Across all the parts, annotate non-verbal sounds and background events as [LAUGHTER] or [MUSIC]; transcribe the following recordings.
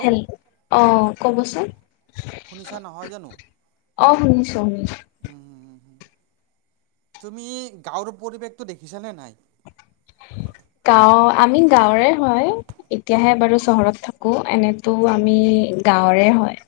Hello অ' ক'বচোন? শুনিছা, নহয় জানো? অ' শুনিছো শুনিছো। উম হ উম হ তুমি গাঁৱৰ পৰিৱেশটো দেখিছানে নাই? গাঁও আমি গাঁৱৰে হয়, এতিয়াহে বাৰু চহৰত থাকোঁ। এনেতো আমি গাঁৱৰে হয়।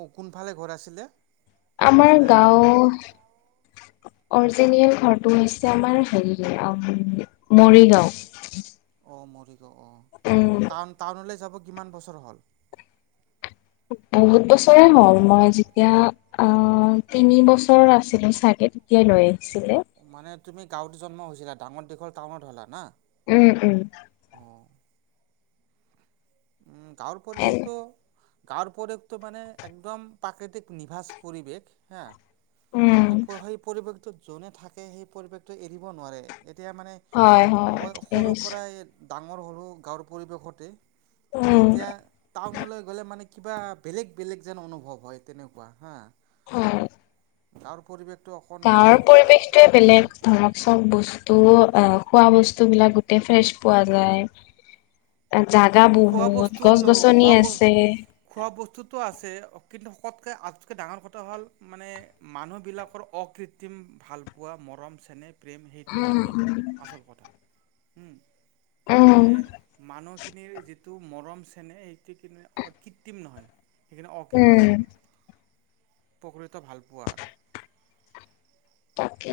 অ', কোনফালে ঘৰ আছিলে? আমাৰ অৰিজিনেল গাঁও ঘৰটো অৰজিনিয়েল ঘৰটো হৈছে আমাৰ হেৰি মৰিগাঁও। অ', মৰিগাওঁ অ'। উম টাউন-টাউনলেযাব কিমান বছৰ হ'ল? বহুত বছৰে হ'ল মই যেতিয়া অ', তিনি বছৰ আছিলোঁ চাগে তেতিয়া লৈ আহিছিলে। মানে তুমি গাঁৱতো জন্ম হৈছিলা, ডাঙৰ দেশৰ টাউনত হ'লা না। উম, উম। অঁ উম, গাঁৱৰ পৰিৱেশটো গাঁৱৰ পৰিৱেশটো মানে একদম প্ৰাকৃতিক নিভাঁজ পৰিৱেশ হা'। উম সেই, সেই পৰিৱেশটো যোনে থাকে, সেই পৰিৱেশটো এৰিব নোৱাৰে। এতিয়া মানে হয় হয় মই ঠিকে সৰুৰ কৈছে পৰাই ডাঙৰ হ'লোঁ, গাঁৱৰ পৰিৱেশতে মানে উম এতিয়া টাউনলৈ গ'লে মানে কিবা বেলেগ, বেলেগ যেন অনুভৱ হয়, তেনেকুৱা হা'। হয়। গাওঁৰ পৰিৱেশ গাঁৱৰ পৰিবেশটোয়ে বেলেগ ধৰক চব বস্তু অ', খোৱা ব স্তুবিলাক গোটেই ফ্ৰেছ পোৱা যায়, অ' খোৱা বস্তু লগ খোৱা আছে ব-খোৱা বস্তুতটো আছে কিন্তু তকৈ আটতকৈ ডাঙৰ কথা হ'ল মানে মানুহবিলাকৰ অকৃত্ৰিম ভালপোৱা মৰম চেনেহ। প্ৰেম সেইটোহে উম মেইন উম আচল কথা। মানে উম মানুহখিনিৰ মৰম চেনেহ সেইটো কি-কৃত্ৰিম নহয়, সেইখিনি উম অকৃত্ৰিম হয়। প্ৰকৃত ভালপোৱা আৰু। তাকে।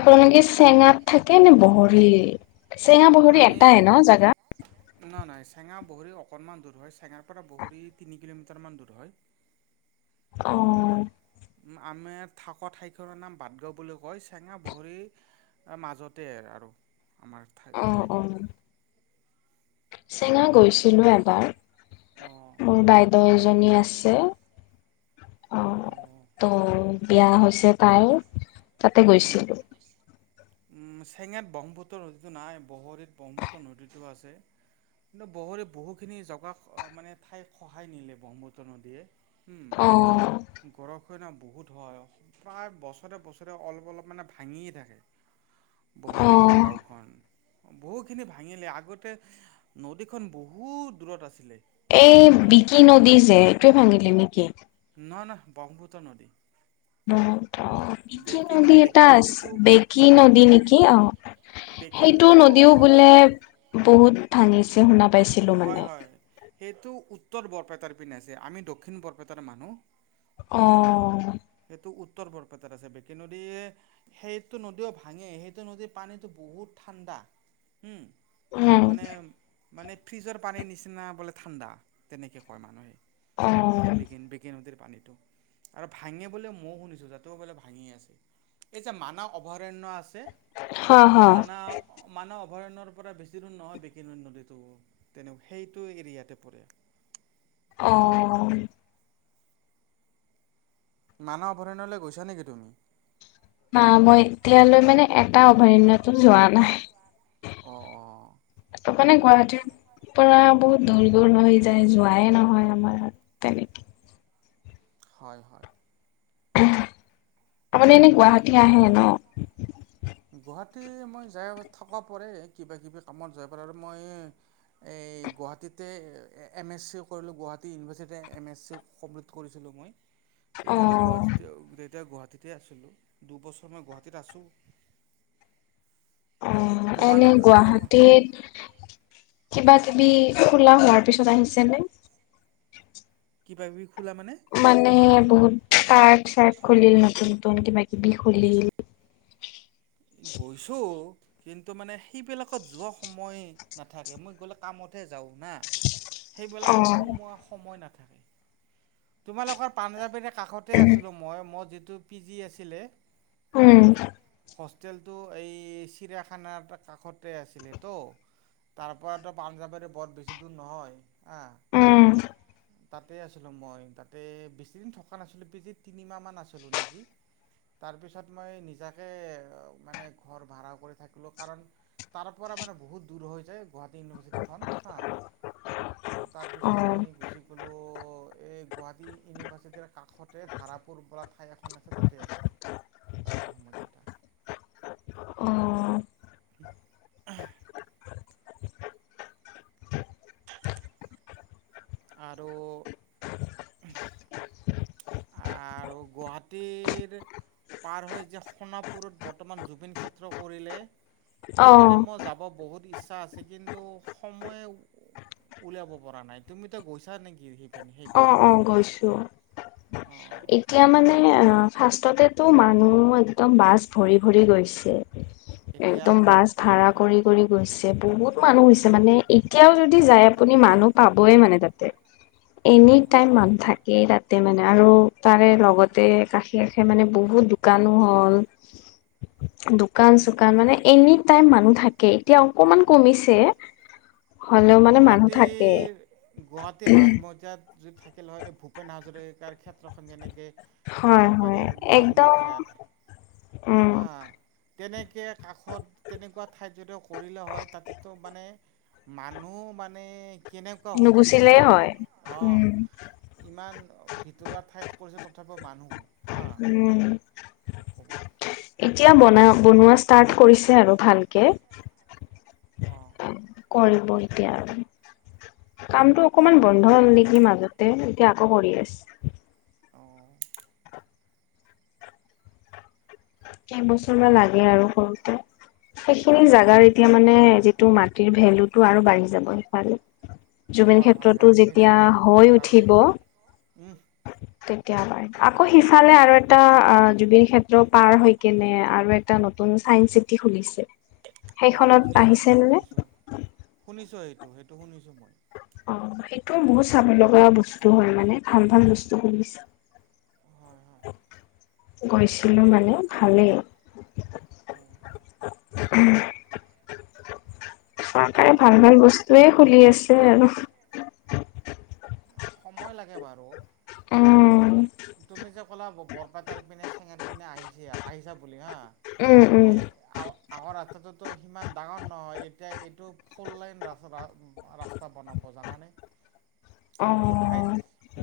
আপোনালোকে চেঙাত থাকেনে বহৰী? চেঙা [UNINTELLIGIBLE] এটাই ন জাগা? না-নাই চেঙা বহৰি অকণমান দূৰ হয়, চেঙাৰ পৰা বহৰী তিনি কিলোমিটাৰ মান দূৰ হয়। উম অ'। আমাৰ থকা ঠাইখনৰ নাম বাটগাঁও বুলি কয় চেঙা বহৰি এ, মাজতে আৰু আমাৰ। ঠাই অ', অ'। ঠাইখন চেঙা গৈছিলোঁ এবাৰ। উম মোৰ বাইদেউ এজনী আছে। অ', ত' বিয়া হৈছে তাইৰ। তাতে গৈছিলোঁ। উম চেঙাত ব্ৰহ্মপুত্ৰ নদীতটো নাই বগৰীত ব্ৰহ্মপুত্ৰ নদীতটো আছে। কিন্ত বহুৰে বহুখিনি জগা মানে ঠাই সহায় নিলে ব্ৰহ্মুত্ৰ নদীয়ে। অ'। ন বহুত হয় প্ৰায় বছৰে বছৰে অলপ অলপ মানে ভাঙিয়ে থাকে। বহৰী অ গাঁওখন বহুত খিনি ভাঙিলে, আগতে নদীখনন বহুত দূৰত আছিলে। এই উম বিকি নদী যে এইটোৱে ভাঙিলে নেকি? নহয়, নহয় ব্ৰহ্মপুত্ৰ নদী। বিকি বেকী ন নদী এটা বেকী আছে, নদীটো বেকী নদী নেকি অ'। বেকী সেইটো নদীটো নদীও অকণমান বোলে বহুত ভাঙিছে শুনা পাইছিলোঁ মানে। হয় হয় সেইটো উত্তৰ বৰপেটাৰ পিনে আছে, আমি দক্ষিণ বৰপেটাৰ মানুহ। অ'। সেইটো উত্তৰ বৰপেটাত আছে। বেকী নদীয়ে সেইটো নদীও ভাঙে, সেইটো নদীৰ পানীটো বহুত ঠাণ্ডা। উম, উম, মানে মানে ফ্ৰিজৰ পানীৰ নিচিনা বোলে ঠাণ্ডা তেনেকৈ কয় মানুহে। অ, বি বিক নদীৰ পানীত, আৰু ভাঙে ব ময় শুনিছো। লে ভাঙি আছে, এই যে হা, হা, মানৱ অ [INAUDIBLE] অভয়ণ্যৰ পৰা বেছি দূণ নহয় বিক নদীতটো তেনে সেইটো এৰিয়াতে পৰে। অ'। মানৱ অভয়াৰণ্যলৈ গৈছা নেকি তুমি? ন মই এতিয়ালৈ মানে এটা অভয়াৰণয়তো যোৱা নাই। অঁ অঁ তপানে গুৱাহাটীৰ পৰা বহুত দূৰ দূৰ ন হৈ যায় যোৱাই নহয় আমাৰ, তেনেকে। হয় হয়। আপুনি এনে গুৱাহাটী আহে ন? গুৱাহাটী মই যাই থকা পৰে কিবা কিবি কামত যাই পৰে আৰু মই এই গুৱাহাটীতে এম এছ চি কৰিলোঁ গুৱাহাটী ইউনিভাৰ্চিটতে এম এছ চি কমপ্লিট কৰিছিলোঁ মই। তেতিয়াতো অ', গুৱাহাটীতে তেতিয়া গুৱাহাটীতে আছিলো দুবছৰ মই গুৱাহাটীত আছো। অ' তোমাৰ এনে তোমাৰ গুৱাহাটীত কিবা কিবি খোলা হোৱাৰ পিছত আহিছেনে? কি পাবি? মানে বহুত ত চাৰট খুলিল নতুন নতুন কিবা বি খুলিল। গৈছো। কিন্তু মানে সেইবিলাকত যোৱা সময় নাথাকে মই গ'লে কামতহে যাওঁ না। সেইবিলাকত অ', সোমোৱা সময় নাথাকে, তোমালোকৰ পাঞ্জাবীৰে কাষতে আছিলোঁ মই মোৰ যিটো পি জি আছিলে। উম। হোষ্টেলটো এই চিৰায়াখানাৰ কাষতে আছিলে তো। তাৰ পৰাতো পাঞ্জাৱেৰে বৰ বেছি দূৰ নহয়। হা উম। তাতে আছিলোঁ মই তাতে বেছিদিন থকা নাছিলোঁ পিজি তিনিমাহমান আছিলোঁ নেকি। তাৰ পিছত মই নিজাকে মানে ঘৰ ভাড়া কৰি থাকিলো কাৰণ তাৰ পৰা মানে বহুত দূৰ হৈ যায়। গুৱাহাটী ইউনিভাৰ্চিটিখন হাঁ, তাৰপিছত অ', মই গুচি গ'লোঁ এই গুৱাহাটী ইউনিভাৰ্চিটিৰ কাষতে ধাৰাপুৰ বল ঠাই এখন আছে তাতে আছিলোঁ। [INAUDIBLE] অ', আহ। আৰু আৰু [UNINTELLIGIBLE] গুৱাহাটীৰ পাৰ হৈ যে সোণাপুৰত বৰ্তমান জুবিন ক্ষেত্ৰ কৰিলে সেইপিনে অ', মই যাব বহুত ইচ্ছা আছে, কিন্তু সময়েই উলিয়াব পৰা নাই। তুমিতো গৈছা নেকি? সেইপিনে সেইপিনে অ', অ, গৈছো। অঁ এতিয়া মানে অ' ফাৰ্ষ্টতে মানুহ একদম বাছ ভৰি ভৰি গৈছে। এতিয়া একদম বাছ ভাৰা কৰি কৰি গৈছে, বহুত মানুহ হৈছে মানে এতিয়াও যদি যায় আপুনি মানুহ পাবয়েই মানে তাতেই। এনি হয় হয় টাইম মানুহ থাকেই তাত। মানে আৰু তাৰে লগতে কাষে কাষে মানে বহুত দোকানো হল। [INAUDIBLE] দোকান চোকান মানে এনি টাইম মানুহ থাকে এতিয়া অকমান কমিছে। হ'লেও মানে মানুহ থাকে গুৱাহাটীৰ, গুৱাহাটীৰ মাজ মজিয়াত যদি থাকিলে হয়, এই ভূপেন হাজৰিকাৰ ক্ষেত্ৰখন যেনেকে হয় হয় জালুকবাৰীৰ একদম, মাজমজিয়াত উম। হা তেনেকে কাষত তেনেকুৱা ঠাইত যদি কৰিলে হয়, তাতেতো মানে মানুহ মানে কেনেকুৱা হৈ থাকিলে হয় মানে উম অহ ইমান ভিতৰুৱ ঠাইত কৰিছে তথাপিও মানুহ হা উম, কি ক'ব এতিয়া বনা বনোৱা ষ্টাৰ্ট কৰিছে আৰু। ভালকে, অ কৰিব এতিয়া আৰু। কামটো অকমান বন্ধ হ'ল নেকি মাজতে, এতিয়া আকৌ কৰি আছে। অ কেইবছৰমান লাগে আৰু কৰুতে। সেইখিনি জাগাৰ এতিয়া মানে যিটো মাটিৰ ভেলুতটো আৰু বাঢ়ি যাব সেইফালে, জুবিন হয় হয় ক্ষেত্ৰতো সেই সেই যেতিয়া জুবিন হৈ ক্ষেত্ৰটোৰ উঠিব কাৰণেই উম তেতিয়া বাঢ়িব। আকৌ সিফালে আৰু এটা জুবিন ক্ষেত্ৰ পাৰ হৈ কিনে আৰু এটা নতুন চাইন্স চিটি খুলিছে। অ', সেইখনত শুনিছো, মই আহিছেনে নে? শুনিছো, শুনিছো এইটো সেইটো শুনিছো মই। অ', সেইটোও বহুত চাব লগা বস্তু হয় মানে, ভাল ভাল বস্তু হয় হয় গৈছিলো মানে, ভালেই। উম। অঁ চৰকাৰে ভাল তাকে ভাল বস্তুয়েই খুলি আছে আৰু। সময় লাগে বাৰু। উম। তুমি যে ক'লা বৰপেটাৰ পিনে চেঙাৰ পিনে আহিছা আহিছা বুলি হা। উম উম সেই আ আগৰ ৰাস্তাটোতো সিমান ডাঙৰ নহয় এতিয়া এইটো ফৰ লাইন ৰা ৰাস্তা বনাব জানানে? অ বহুত ঠাইত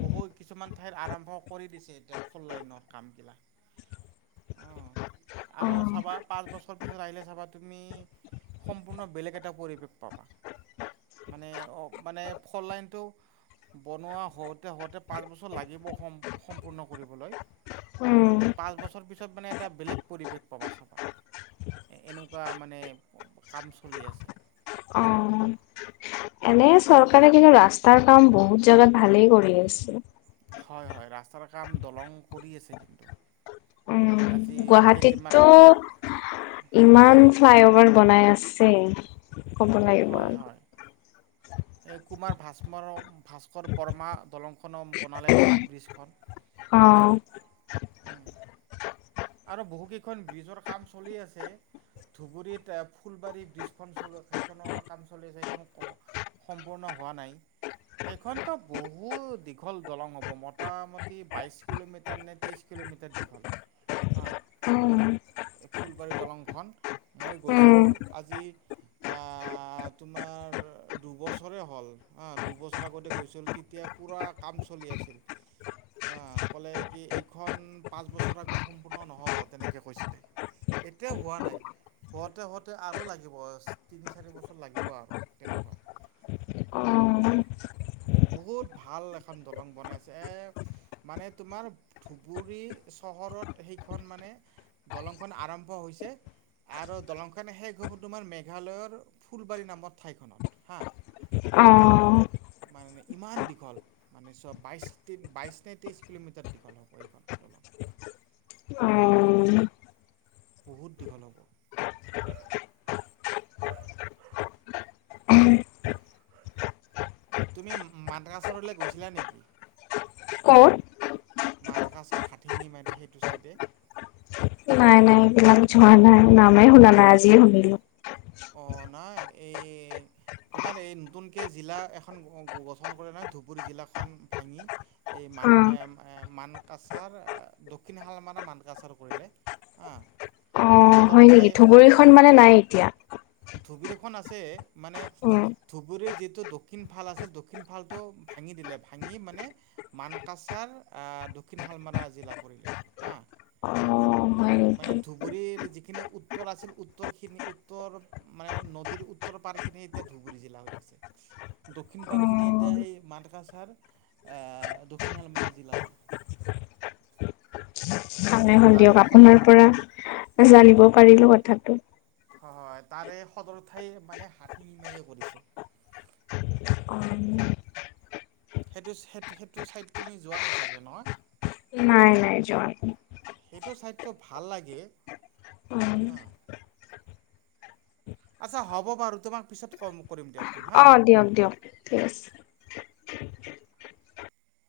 বহু কিছুমান ঢেৰ আৰম্ভ কৰি দিছে এতিয়া ফৰ লাইনৰ কামবিলাক। অহ অ আৰু চাবা পাঁচ বছৰ পিছত আহিলে চাবা তুমি সম্পূৰ্ণ বেলেগ এটা পৰিবেশ। [UNINTELLIGIBLE] মানে অহ, মানে ফৰ লাইনটো বনোৱা হওঁতে হওঁতে পাঁচ বছৰ লাগিব সম্পূৰ্ণ কৰিবলৈ। উম তে পাঁচ বছৰ পিছত মানে এটা বেলেগ পৰিৱেশ পাবা চাবা। এনেকুৱা মানে কাম চলি আছে। এনেই চৰকাৰে কিন্তু ৰাস্তাৰ কাম বহুত জেগাত ভালেই কৰি আছে। হয় হয়, ৰাস্তাৰ কাম দলং কৰি আছে কিন্তু। উম, আজি কেইদিনমান আগতে গুৱাহাটীতটো ইমান ফ্লাই অভাৰ বনাই আছে ক'ব লাগিব হয় আৰু। ভাস্মৰক। ভাস্কৰ বৰ্মা দলংখনো বনালে নহয় ব্ৰীজখন। অ', [INAUDIBLE] আৰু বহু কেইখন ব্ৰিজৰ কাম চলি আছে। ধুবুৰীত ফুলবাৰী ব্ৰিজখন চল সেইখনৰ কাম চলিছে সেইখন ক সম্পূৰ্ণ হোৱা নাই। সেইখনতো বহুত দীঘল দলং হ'ব মোটামুটি বাইশ কিলোমিটাৰ নে তেইশ কিলো মিটাৰ দীঘল উম এই ফুলবাৰী দলংখন, মই উম, গৈছিলোঁ আজি আহহ তোমাৰ দুবছৰে হ'ল হা, দুবছৰ আগতে গৈছিলো তেতিয়া পুৰা কাম চলি আছিল। আহ ক'লে কি এইখন পাঁচ বছৰ আগত সম্পূৰ্ণ নহব, তেনেকে কৈছিলে। এতিয়াও হোৱা নাই। হওতে হওতে আৰু লাগিব তিনি চাৰি বছৰ লাগিব আৰু তেনেকুৱা। অ' উম। বহুত ভাল এখন দলং বনাইছে এ, মানে তোমাৰ ধুবুৰী চহৰত সেইখন মানে, দলংখন আৰম্ভ হৈছে। আৰু দলংখন শেষ হ'ব তোমাৰ মেঘালয়ৰ ফুলবাৰী নামৰ ঠাইখনত হা। মানে অ'। মানে ইমান দীঘল, মানে চব বাইছ বাইছ নে তেইছ কিলোমিটাৰ দীঘল হ'ব এইখন দলং। অ'। বহুত দীঘল হ'ব। তুমি মানকাচৰলৈ গৈছিলা নেকি? কত? মানকাচাৰ হাঠিঙি মাৰি সেইটো চাইডে। নাই নাই এইবিলাক যোৱা নাই, নামেই শুনা নাই আজিয়ে শুনিলো। অ' নাই এই তোমাৰ এই নতুনকে জিলা এখন গ গঠন কৰে নহয় ধুবুৰী জিলাখন ভাঙি এই মান অ', হ হ মানকাচাৰ হ দক্ষিণ শালমাৰা মানকাচাৰ কৰিলে। আহ। অ', হয় নেকি ধুবুৰীখন মানে নাই এতিয়া? ধুবুৰীখন আছে মানে উম, ধুবুৰী যিটো দক্ষিণ ফাল আছিল দক্ষিণ ফালতটো ভাঙি দিলে ভাঙি মানে, মানকাচা তাৰ দক্ষিণ হালমাৰা জিলা কৰিলে হা। অ'। হয় মানে নেকি? ধুবুৰীৰ যিখিনি উত্তৰ আছিল উত্তৰখিনি উত্তৰ মানে নদীৰ উত্তৰ পাৰ খিনি এতিয়া ধুবুৰী, জিলা হৈ আছে দক্ষিণ পাৰ খিনি অ', এতিয়া সেই ম মানকাছাৰ, হ দক্ষিণ শালমাৰা জিলা হ'ল। [INAUDIBLE] হলে হ'ল তাৰে দিয়ক সদ আপোনাৰ পৰা, জানিব পাৰিলোঁ কথাটো। হয় হয় তাৰে সদৰ ঠাই মানে হাতি মেৰি কৰিছে। অ', সেইটো চেদ, সেইটো চাইট তুমি যোৱা নাই নহয়? নাই নাই যোৱা। সেইটো চাইটো ভাল লাগে। নাই আচ্ছা হ'ব বাৰু তোমাক পিছত ফোন কৰিম দিয়ক। অ' দিয়ক দিয়ক ঠিক আছে।